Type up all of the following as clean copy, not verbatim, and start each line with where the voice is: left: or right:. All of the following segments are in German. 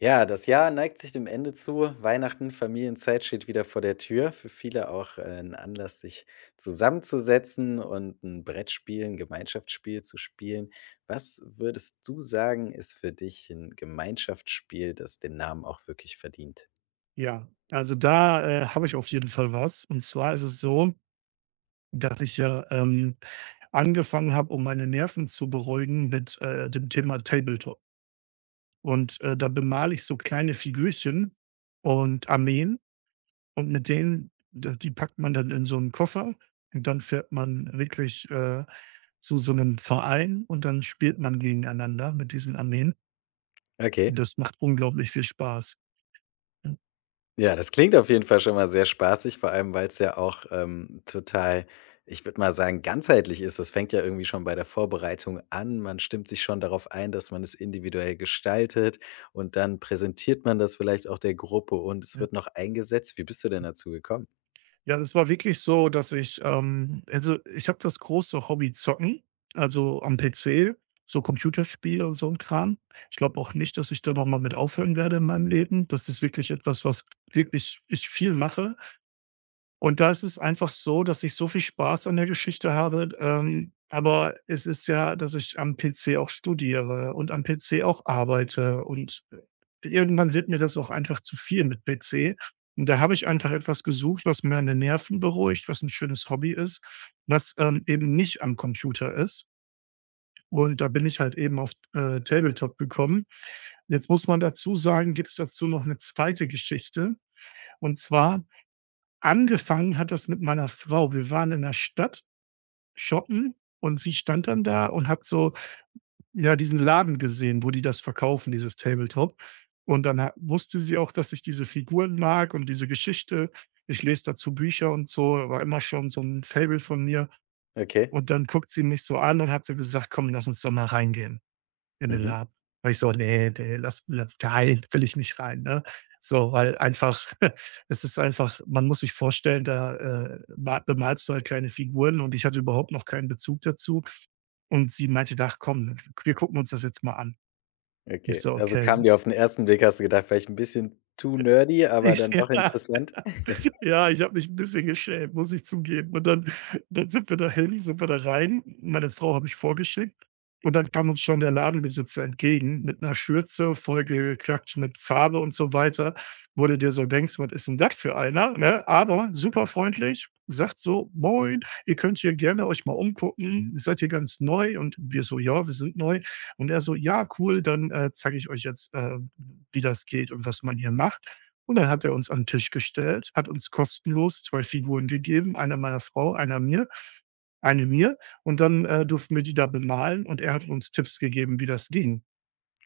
left: Ja, das Jahr neigt sich dem Ende zu. Weihnachten, Familienzeit steht wieder vor der Tür. Für viele auch ein Anlass, sich zusammenzusetzen und ein Brettspiel, ein Gemeinschaftsspiel zu spielen. Was würdest du sagen, ist für dich ein Gemeinschaftsspiel, das den Namen auch wirklich verdient?
right: Ja, also da, habe ich auf jeden Fall was. Und zwar ist es so, dass ich ja, angefangen habe, um meine Nerven zu beruhigen mit, dem Thema Tabletop. Und, da bemale ich so kleine Figürchen und Armeen und mit denen d die packt man dann in so einen Koffer und dann fährt man wirklich, zu so einem Verein und dann spielt man gegeneinander mit diesen Armeen.
left: Okay.
right: Das macht unglaublich viel Spaß. Ja.
left: Ja, das klingt auf jeden Fall schon mal sehr spaßig, vor allem weil es ja auch, total, ich würde mal sagen, ganzheitlich ist. Das fängt ja irgendwie schon bei der Vorbereitung an. Man stimmt sich schon darauf ein, dass man es individuell gestaltet und dann präsentiert man das vielleicht auch der Gruppe und es
right: Ja.
left: wird noch eingesetzt. Wie bist du denn dazu gekommen?
right: Ja, das war wirklich so, dass ich, also, ich habe das große Hobby Zocken, also am PC, so Computerspiele und so ein Kram. Ich glaube auch nicht, dass ich da noch mal mit aufhören werde in meinem Leben. Das ist wirklich etwas, was wirklich ich viel mache. Und da ist es einfach so, dass ich so viel Spaß an der Geschichte habe, aber es ist ja, dass ich am PC auch studiere und am PC auch arbeite und irgendwann wird mir das auch einfach zu viel mit PC. Und da habe ich einfach etwas gesucht, was mir meine Nerven beruhigt, was ein schönes Hobby ist, was, eben nicht am Computer ist. Und da bin ich halt eben auf, Tabletop gekommen. Jetzt muss man dazu sagen, gibt es dazu noch eine zweite Geschichte. Und zwar angefangen hat das mit meiner Frau. Wir waren in der Stadt shoppen und sie stand dann da und hat so, ja, diesen Laden gesehen, wo die das verkaufen, dieses Tabletop. Und dann ha wusste sie auch, dass ich diese Figuren mag und diese Geschichte. Ich lese dazu Bücher und so, war immer schon so ein Faible von mir.
left: Okay.
right: Und dann guckt sie mich so an und hat so gesagt: „Komm, lass uns doch mal reingehen.“ in den
left: Mhm.
right: Laden. War ich so: „Ne, ne, lass la nein, will ich nicht rein“, ne? So, weil einfach es ist einfach man muss sich vorstellen, da, ma bemalst du halt kleine Figuren und ich hatte überhaupt noch keinen Bezug dazu. Und sie meinte: „Ach komm, wir gucken uns das jetzt mal an.“ Ich
left: Okay.
right: so:
left: Also,
right: „Okay.“
left: kam dir auf den ersten Blick hast du gedacht, vielleicht ein bisschen too nerdy, aber
right: Ich
left: dann doch
right: ja.
left: interessant?
right: Ja, ich habe mich ein bisschen geschämt, muss ich zugeben. Und dann sind wir da rein. Meine Frau habe ich vorgeschickt und dann kam uns schon der Ladenbesitzer entgegen mit einer Schürze, vollgeklatscht mit Farbe und so weiter, wo du dir so denkst: „Was ist denn das für einer“, ne? Aber super freundlich, sagt so: „Moin, ihr könnt hier gerne euch mal umgucken. Seid ihr ganz neu?“ Und wir so: „Ja, wir sind neu.“ Und er so: „Ja, cool, dann, zeige ich euch jetzt, wie das geht und was man hier macht.“ Und dann hat er uns an 'n Tisch gestellt, hat uns kostenlos 2 Figuren gegeben, eine meiner Frau, einer mir eine mir. Und dann, durften wir die da bemalen und er hat uns Tipps gegeben, wie das ging.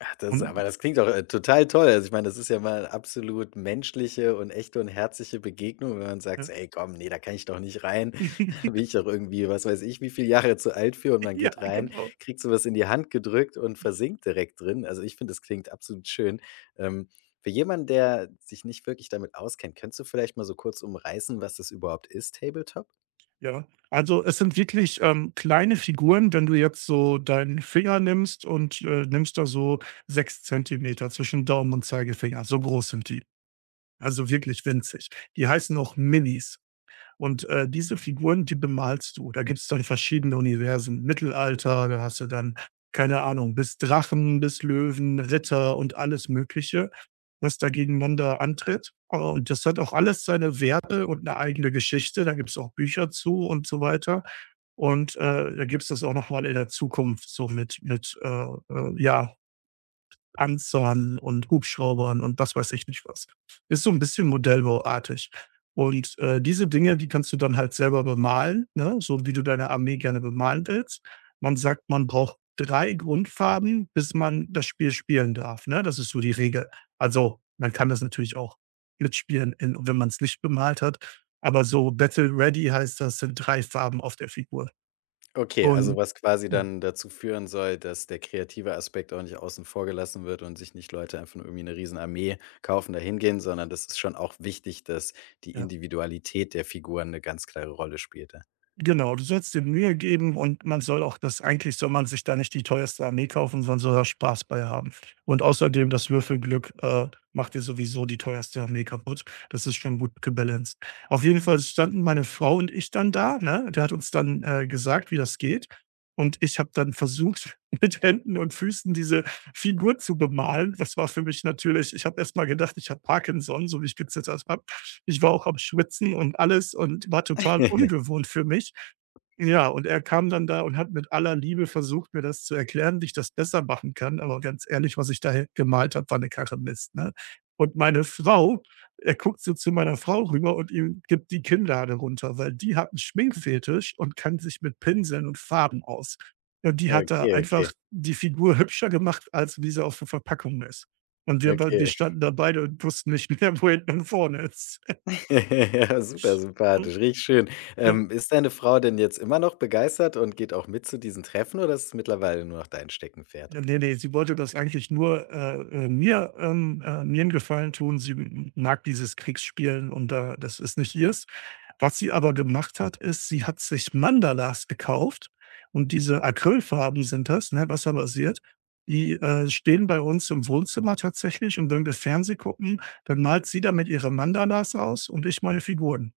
left: Ach, das aber
right: Und
left: das klingt doch, total toll. Also, ich meine, das ist ja mal absolut menschliche und echte und herzliche Begegnung, wenn man sagt
right: ja.
left: so: „Ey, komm, ne, da kann ich doch nicht rein. Da bin ich doch irgendwie, was weiß ich, wie viele Jahre zu alt für.“ Und man
right: Ja,
left: geht rein,
right: genau.
left: kriegt so was in die Hand gedrückt und versinkt direkt drin. Also, ich finde, das klingt absolut schön. Ähm, für jemanden, der sich nicht wirklich damit auskennt, könntest du vielleicht mal so kurz umreißen, was das überhaupt ist, Tabletop?
right: Ja. Also, es sind wirklich, kleine Figuren, wenn du jetzt so deinen Finger nimmst und, nimmst da so 6 cm zwischen Daumen und Zeigefinger, so groß sind die. Also, wirklich winzig. Die heißen auch Minis. Und, diese Figuren, die bemalst du. Da gibt's dann verschiedene Universen. Mittelalter, da hast du dann, keine Ahnung, bis Drachen, bis Löwen, Ritter und alles Mögliche, was da gegeneinander antritt. Und das hat auch alles seine Werte und eine eigene Geschichte. Da gibt es auch Bücher zu und so weiter. Und, da gibt es das auch noch mal in der Zukunft so mit mit, ja, Panzern und Hubschraubern und was weiß ich nicht was. Ist so ein bisschen modellbauartig. Und, diese Dinge, die kannst du dann halt selber bemalen, ne, so wie du deine Armee gerne bemalen willst. Man sagt, man braucht 3 Grundfarben, bis man das Spiel spielen darf, ne? Das ist so die Regel. Also, man kann das natürlich auch mitspielen, in wenn man es nicht bemalt hat, aber so Battle Ready heißt das, sind 3 Farben auf der Figur.
left: Okay, also
right: Und
left: was quasi
right: und
left: dann dazu führen soll, dass der kreative Aspekt auch nicht außen vor gelassen wird und sich nicht Leute einfach nur irgendwie 'ne Riesenarmee kaufen, da hingehen, sondern das ist schon auch wichtig, dass die
right: ja.
left: Individualität der Figuren eine ganz klare Rolle spielte.
right: Genau, du sollst dir Mühe geben und man soll auch das eigentlich soll man sich da nicht die teuerste Armee kaufen, sondern soll da Spaß bei haben. Und außerdem das Würfelglück, macht dir sowieso die teuerste Armee kaputt. Das ist schon gut gebalanced. Auf jeden Fall standen meine Frau und ich dann da, ne? Der hat uns dann, gesagt, wie das geht. Und ich habe dann versucht, mit Händen und Füßen diese Figur zu bemalen. Das war für mich natürlich ich habe erst mal gedacht, ich habe Parkinson, so wie ich gezittert habe. Ich war auch am Schwitzen und alles und war total ungewohnt für mich. Ja, und er kam dann da und hat mit aller Liebe versucht, mir das zu erklären, wie ich das besser machen kann. Aber ganz ehrlich, was ich da gemalt habe, war eine Karre Mist, ne? Und meine Frau er guckt so zu meiner Frau rüber und ihm gibt die Kinnlade runter, weil die hat einen Schminkfetisch und kann sich mit Pinseln und Farben aus. Und die hat da
left: Okay, okay,
right: einfach die Figur hübscher gemacht, als wie sie auf der Verpackung ist. Und wir
left: okay.
right: standen da beide und wussten nicht mehr, wo hinten und vorne ist.
left: Ja, super
right: Hm,
left: sympathisch, richtig schön.
right: ne,
left: Ist deine Frau denn jetzt immer noch begeistert und geht auch mit zu diesen Treffen oder ist es mittlerweile nur noch dein Steckenpferd?
right: ja, ne, ne, sie wollte das eigentlich nur, mir mir 'n Gefallen tun. Sie m mag dieses Kriegsspielen und da das ist nicht ihrs. Was sie aber gemacht hat, ist, sie hat sich Mandalas gekauft und diese Acrylfarben sind das, ne, wasserbasiert. Die, stehen bei uns im Wohnzimmer tatsächlich und wenn wir Fernseh gucken, dann malt sie damit ihre Mandalas aus und ich meine Figuren.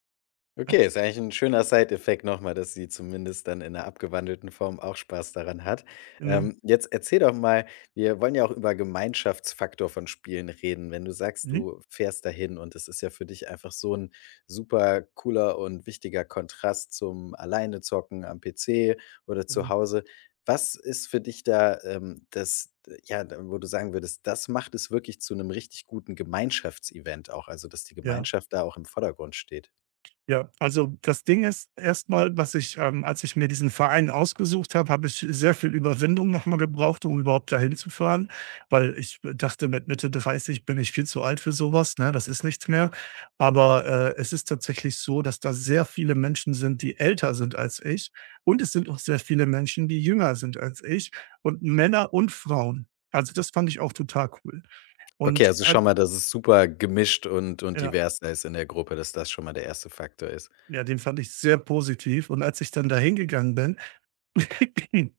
right: Ja,
left: Okay, ist eigentlich ein schöner Side-Effekt noch, dass sie zumindest dann in einer abgewandelten Form auch Spaß daran hat.
right: genau.
left: Jetzt erzähl doch mal, wir wollen ja auch über Gemeinschaftsfaktor von Spielen reden. Wenn du sagst,
right: Mhm,
left: du fährst dahin und es ist ja für dich einfach so ein super cooler und wichtiger Kontrast zum alleine zocken am PC oder zu
right: genau,
left: Hause. Was ist für dich da, das ja, d wo du sagen würdest, das macht es wirklich zu einem richtig guten Gemeinschaftsevent auch, also, dass die
right: ja.
left: Gemeinschaft da auch im Vordergrund steht?
right: Ja, also das Ding ist erstmal, als ich mir diesen Verein ausgesucht habe, habe ich sehr viel Überwindung nochmal gebraucht, um überhaupt dahin zu fahren, weil ich dachte, mit Mitte 30 bin ich viel zu alt für sowas, ne? Das ist nichts mehr. Aber, es ist tatsächlich so, dass da sehr viele Menschen sind, die älter sind als ich und es sind auch sehr viele Menschen, die jünger sind als ich und Männer und Frauen. Also, das fand ich auch total cool. Und,
left: Okay, also
right: äh
left: schau mal, dass es super gemischt und
right: ja,
left: divers da ist in der Gruppe, dass das schon mal der erste Faktor ist.
right: ja, den fand ich sehr positiv und als ich dann dahin gegangen bin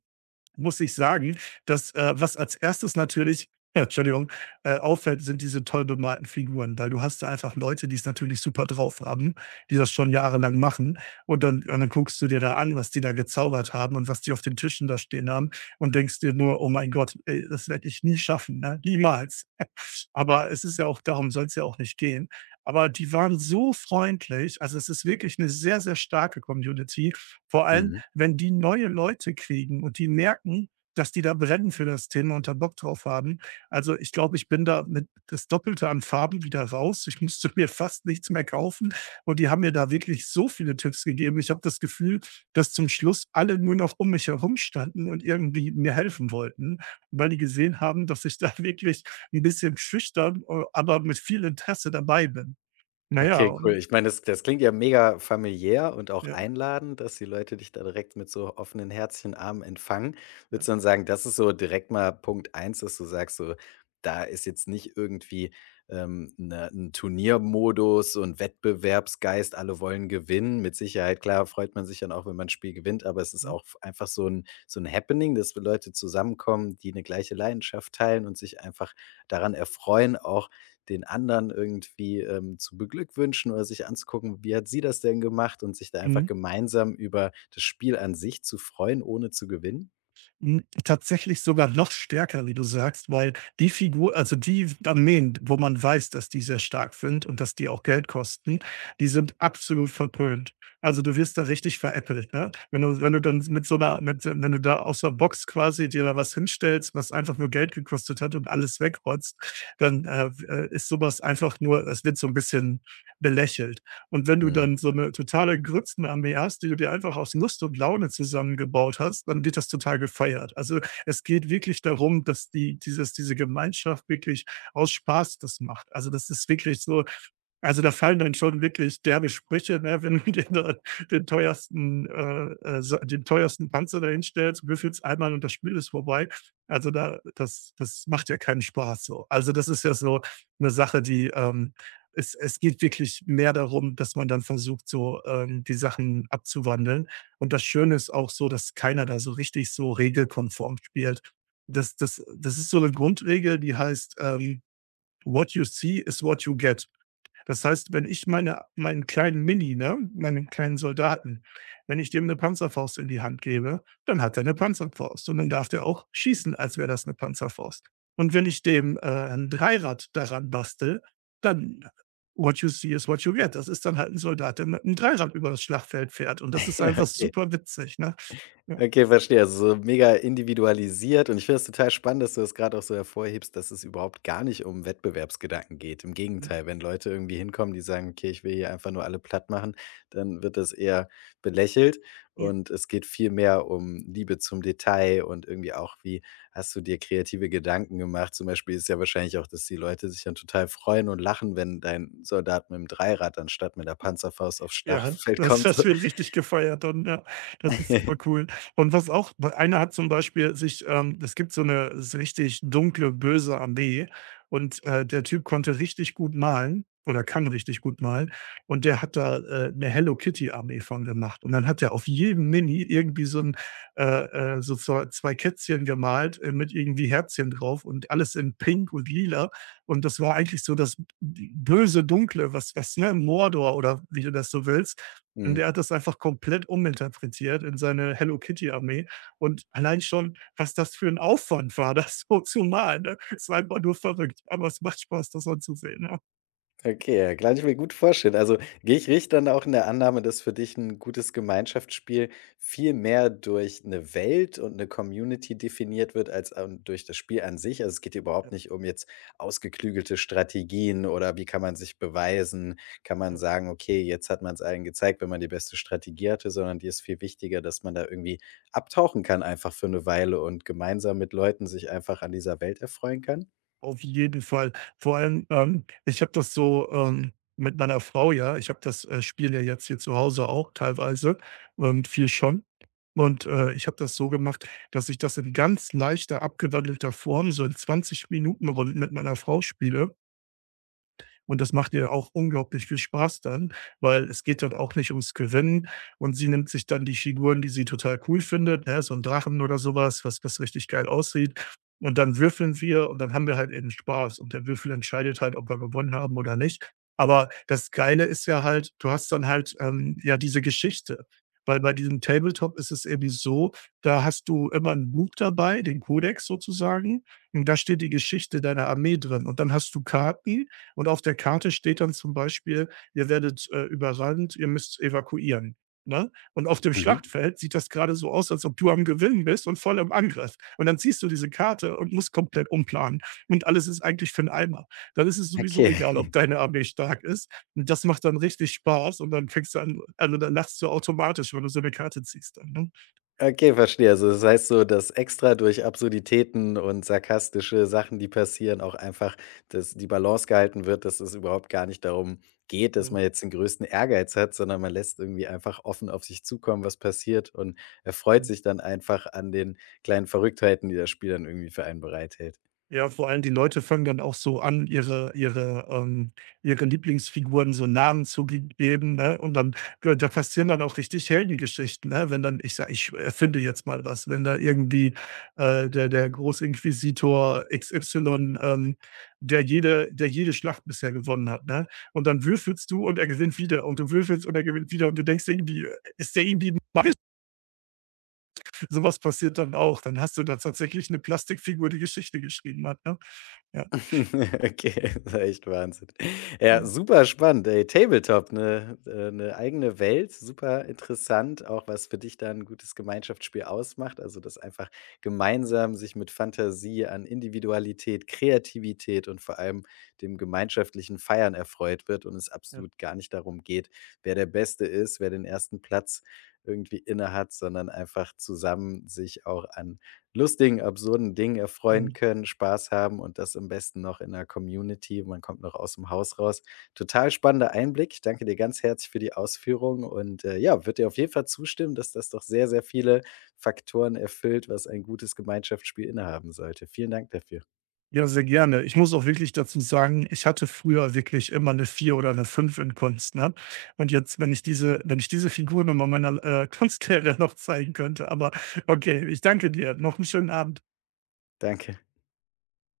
right: muss ich sagen, dass, was als erstes natürlich ja, Entschuldigung, auffällt, sind diese toll bemalten Figuren, weil du hast da einfach Leute, die es natürlich super drauf haben, die das schon jahrelang machen. Und dann guckst du dir da an, was die da gezaubert haben und was die auf den Tischen da stehen haben und denkst dir nur, oh mein Gott, ey, das werde ich nie schaffen, ne? Niemals. Aber es ist ja auch, darum soll es ja auch nicht gehen. Aber die waren so freundlich. Also es ist wirklich eine sehr, sehr starke Community. Vor allem
left: Mhm.
right: wenn die neue Leute kriegen und die merken, dass die da brennen für das Thema und da Bock drauf haben. Also, ich glaube, ich bin da mit das Doppelte an Farben wieder raus. Ich musste mir fast nichts mehr kaufen und die haben mir da wirklich so viele Tipps gegeben. Ich habe das Gefühl, dass zum Schluss alle nur noch um mich herum standen und irgendwie mir helfen wollten, weil die gesehen haben, dass ich da wirklich ein bisschen schüchtern, aber mit viel Interesse dabei bin. Naja
left: Okay, cool.
right: und
left: Ich meine, das klingt ja mega familiär und auch
right: ja,
left: einladend, dass die Leute dich da direkt mit so offenen Herzchen, Armen empfangen.
right: ja.
left: Würdest du dann sagen, das ist so direkt mal Punkt eins, dass du sagst, so, da ist jetzt nicht irgendwie, 'ne 'n Turniermodus und Wettbewerbsgeist, alle wollen gewinnen. Mit Sicherheit, klar, freut man sich dann auch, wenn man ein Spiel gewinnt, aber es ist
right: Mhm.
left: auch einfach so ein Happening, dass Leute zusammenkommen, die eine gleiche Leidenschaft teilen und sich einfach daran erfreuen, auch den anderen irgendwie, zu beglückwünschen oder sich anzugucken, wie hat sie das denn gemacht und sich da einfach
right: Mhm.
left: gemeinsam über das Spiel an sich zu freuen, ohne zu gewinnen?
right: Hm, tatsächlich sogar noch stärker, wie du sagst, weil die Figur also die Armeen, wo man weiß, dass die sehr stark sind und dass die auch Geld kosten, die sind absolut verpönt. Also, du wirst da richtig veräppelt, ne? Wenn du dann mit so einer, mit wenn du da aus der Box quasi dir da was hinstellst, was einfach nur Geld gekostet hat und alles wegrotzt, dann, ist sowas einfach nur es wird so ein bisschen belächelt. Und wenn du
left: Mhm.
right: dann so eine totale Grützenarmee hast, die du dir einfach aus Lust und Laune zusammengebaut hast, dann wird das total gefeiert. Also, es geht wirklich darum, dass diese Gemeinschaft wirklich aus Spaß das macht. Also, das ist wirklich so also, da fallen dann schon wirklich derbe Sprüche, ne, wenn du dir da den teuersten, Sa den teuersten Panzer da hinstellst, würfelst einmal und das Spiel ist vorbei. Also, da das das macht ja keinen Spaß so. Also, das ist ja so eine Sache, die, es es geht wirklich mehr darum, dass man dann versucht, so, die Sachen abzuwandeln. Und das Schöne ist auch so, dass keiner da so richtig so regelkonform spielt. Das ist so eine Grundregel, die heißt, „What you see is what you get.“ Das heißt, wenn ich meinen kleinen Mini, ne, meinen kleinen Soldaten, wenn ich dem eine Panzerfaust in die Hand gebe, dann hat er eine Panzerfaust und dann darf der auch schießen, als wäre das eine Panzerfaust. Und wenn ich dem, ein Dreirad daran bastel, dann what you see is what you get. Das ist dann halt ein Soldat, der mit einem Dreirad über das Schlachtfeld fährt und das ist
left: Ja,
right: einfach
left: okay.
right: super witzig, ne? Ja,
left: Okay, verstehe. Also, so mega individualisiert und ich finde es total spannend, dass du das gerade auch so hervorhebst, dass es überhaupt gar nicht um Wettbewerbsgedanken geht. Im Gegenteil, wenn Leute irgendwie hinkommen, die sagen: „Okay, ich will hier einfach nur alle platt machen, dann wird das eher belächelt
right: mhm.
left: und es geht viel mehr um Liebe zum Detail und irgendwie auch, wie hast du dir kreative Gedanken gemacht? Zum Beispiel ist ja wahrscheinlich auch, dass die Leute sich dann total freuen und lachen, wenn dein Soldat mit dem Dreirad anstatt mit der Panzerfaust aufs
right: Ja,
left: Schlachtfeld
right: das
left: kommt so.
right: das wird richtig gefeiert dann, ja. Das ist super cool. Und was auch einer hat zum Beispiel sich es gibt so eine so richtig dunkle, böse Armee, und, der Typ konnte richtig gut malen oder kann richtig gut malen und der hat da, 'ne Hello-Kitty-Armee von gemacht. Und dann hat er auf jedem Mini irgendwie so 'n so zo 2 Kätzchen gemalt, mit irgendwie Herzchen drauf und alles in pink und lila. Und das war eigentlich so das böse, dunkle, ne, Mordor oder wie du das so willst. Und der
left: Mhm.
right: hat das einfach komplett uminterpretiert in seine Hello-Kitty-Armee. Und allein schon, was das für ein Aufwand war, das so zu malen, ne? Es war einfach nur verrückt, aber es macht Spaß, das anzusehen, ja.
left: Okay, ja, kann ich mir gut vorstellen. Also, gehe ich richtig dann auch in der Annahme, dass für dich ein gutes Gemeinschaftsspiel viel mehr durch eine Welt und eine Community definiert wird als, durch das Spiel an sich? Also, es geht dir überhaupt
right: Ja,
left: nicht um jetzt ausgeklügelte Strategien oder wie kann man sich beweisen? Kann man
right: ja.
left: sagen: „Okay, jetzt hat man es allen gezeigt, wenn man die beste Strategie hatte“, sondern dir ist viel wichtiger, dass man da irgendwie abtauchen kann einfach für eine Weile und gemeinsam mit Leuten sich einfach an dieser Welt erfreuen kann?
right: Auf jeden Fall. Vor allem, ich habe das so, mit meiner Frau, ja, ich habe das, Spiel ja jetzt hier zu Hause auch teilweise, viel schon. Und, ich habe das so gemacht, dass ich das in ganz leichter, abgewandelter Form so in 20 Minuten Runden mit meiner Frau spiele und das macht ihr auch unglaublich viel Spaß dann, weil es geht dort auch nicht ums Gewinnen. Und sie nimmt sich dann die Figuren, die sie total cool findet, ne, so ein Drachen oder sowas, was richtig geil aussieht. Und dann würfeln wir und dann haben wir halt eben Spaß. Und der Würfel entscheidet halt, ob wir gewonnen haben oder nicht. Aber das Geile ist ja halt, du hast dann halt, ja, diese Geschichte. Weil bei diesem Tabletop ist es irgendwie so, da hast du immer ein Buch dabei, den Kodex sozusagen, und da steht die Geschichte deiner Armee drin. Und dann hast du Karten und auf der Karte steht dann zum Beispiel: „Ihr werdet, überrannt, ihr müsst evakuieren“, ne? Und auf dem
left: Mhm,
right: Schlachtfeld sieht das gerade so aus, als ob du am Gewinnen bist und voll im Angriff. Und dann siehst du diese Karte und musst komplett umplanen und alles ist eigentlich für 'n Eimer. Dann ist es sowieso egal, ob
left: okay.
right: deine Armee stark ist. Und das macht dann richtig Spaß und dann fängst du an, also, dann lachst du automatisch, wenn du so eine Karte ziehst dann, ne?
left: Okay, verstehe. Also, das heißt so, dass extra durch Absurditäten und sarkastische Sachen, die passieren, auch einfach, dass die Balance gehalten wird, dass es überhaupt gar nicht darum geht, dass
right: Ja.
left: man jetzt den größten Ehrgeiz hat, sondern man lässt irgendwie einfach offen auf sich zukommen, was passiert und erfreut
right: Ja.
left: sich dann einfach an den kleinen Verrücktheiten, die das Spiel dann irgendwie für einen bereithält.
right: Ja, vor allem die Leute fangen dann auch so an, ihre Lieblingsfiguren so Namen zu g geben, ne? Und dann ja, da passieren dann auch richtig Heldengeschichten, ne? Wenn dann, ich sage, ich erfinde jetzt mal was, wenn da irgendwie, der Großinquisitor XY, der jede Schlacht bisher gewonnen hat, ne? Und dann würfelst du und er gewinnt wieder und du würfelst und er gewinnt wieder und du denkst irgendwie, ist der irgendwie magisch? So was passiert dann auch. Dann hast du da tatsächlich eine Plastikfigur, die Geschichte geschrieben hat, ne? Ja.
left: Okay, das war echt Wahnsinn. Ja, super spannend, ey. Tabletop, eine 'ne 'ne eigene Welt, super interessant, auch was für dich da ein gutes Gemeinschaftsspiel ausmacht. Also, das einfach gemeinsam sich mit Fantasie an Individualität, Kreativität und vor allem dem gemeinschaftlichen Feiern erfreut wird und es
right: Ja.
left: absolut gar nicht darum geht, wer der Beste ist, wer den ersten Platz irgendwie innehat, sondern einfach zusammen sich auch an lustigen, absurden Dingen erfreuen
right: Mhm.
left: können, Spaß haben und das am besten noch in der Community. Man kommt noch aus dem Haus raus. Total spannender Einblick. Ich danke dir ganz herzlich für die Ausführung und, ja, würde dir auf jeden Fall zustimmen, dass das doch sehr, sehr viele Faktoren erfüllt, was ein gutes Gemeinschaftsspiel innehaben sollte. Vielen Dank dafür.
right: Ja, sehr gerne. Ich muss auch wirklich dazu sagen, ich hatte früher wirklich immer eine 4 oder eine 5 in Kunst, ne? Und jetzt, wenn ich diese wenn ich diese Figuren nur mal meiner, Kunstlehrerin noch zeigen könnte, aber okay, ich danke dir. Noch einen schönen Abend.
left: Danke.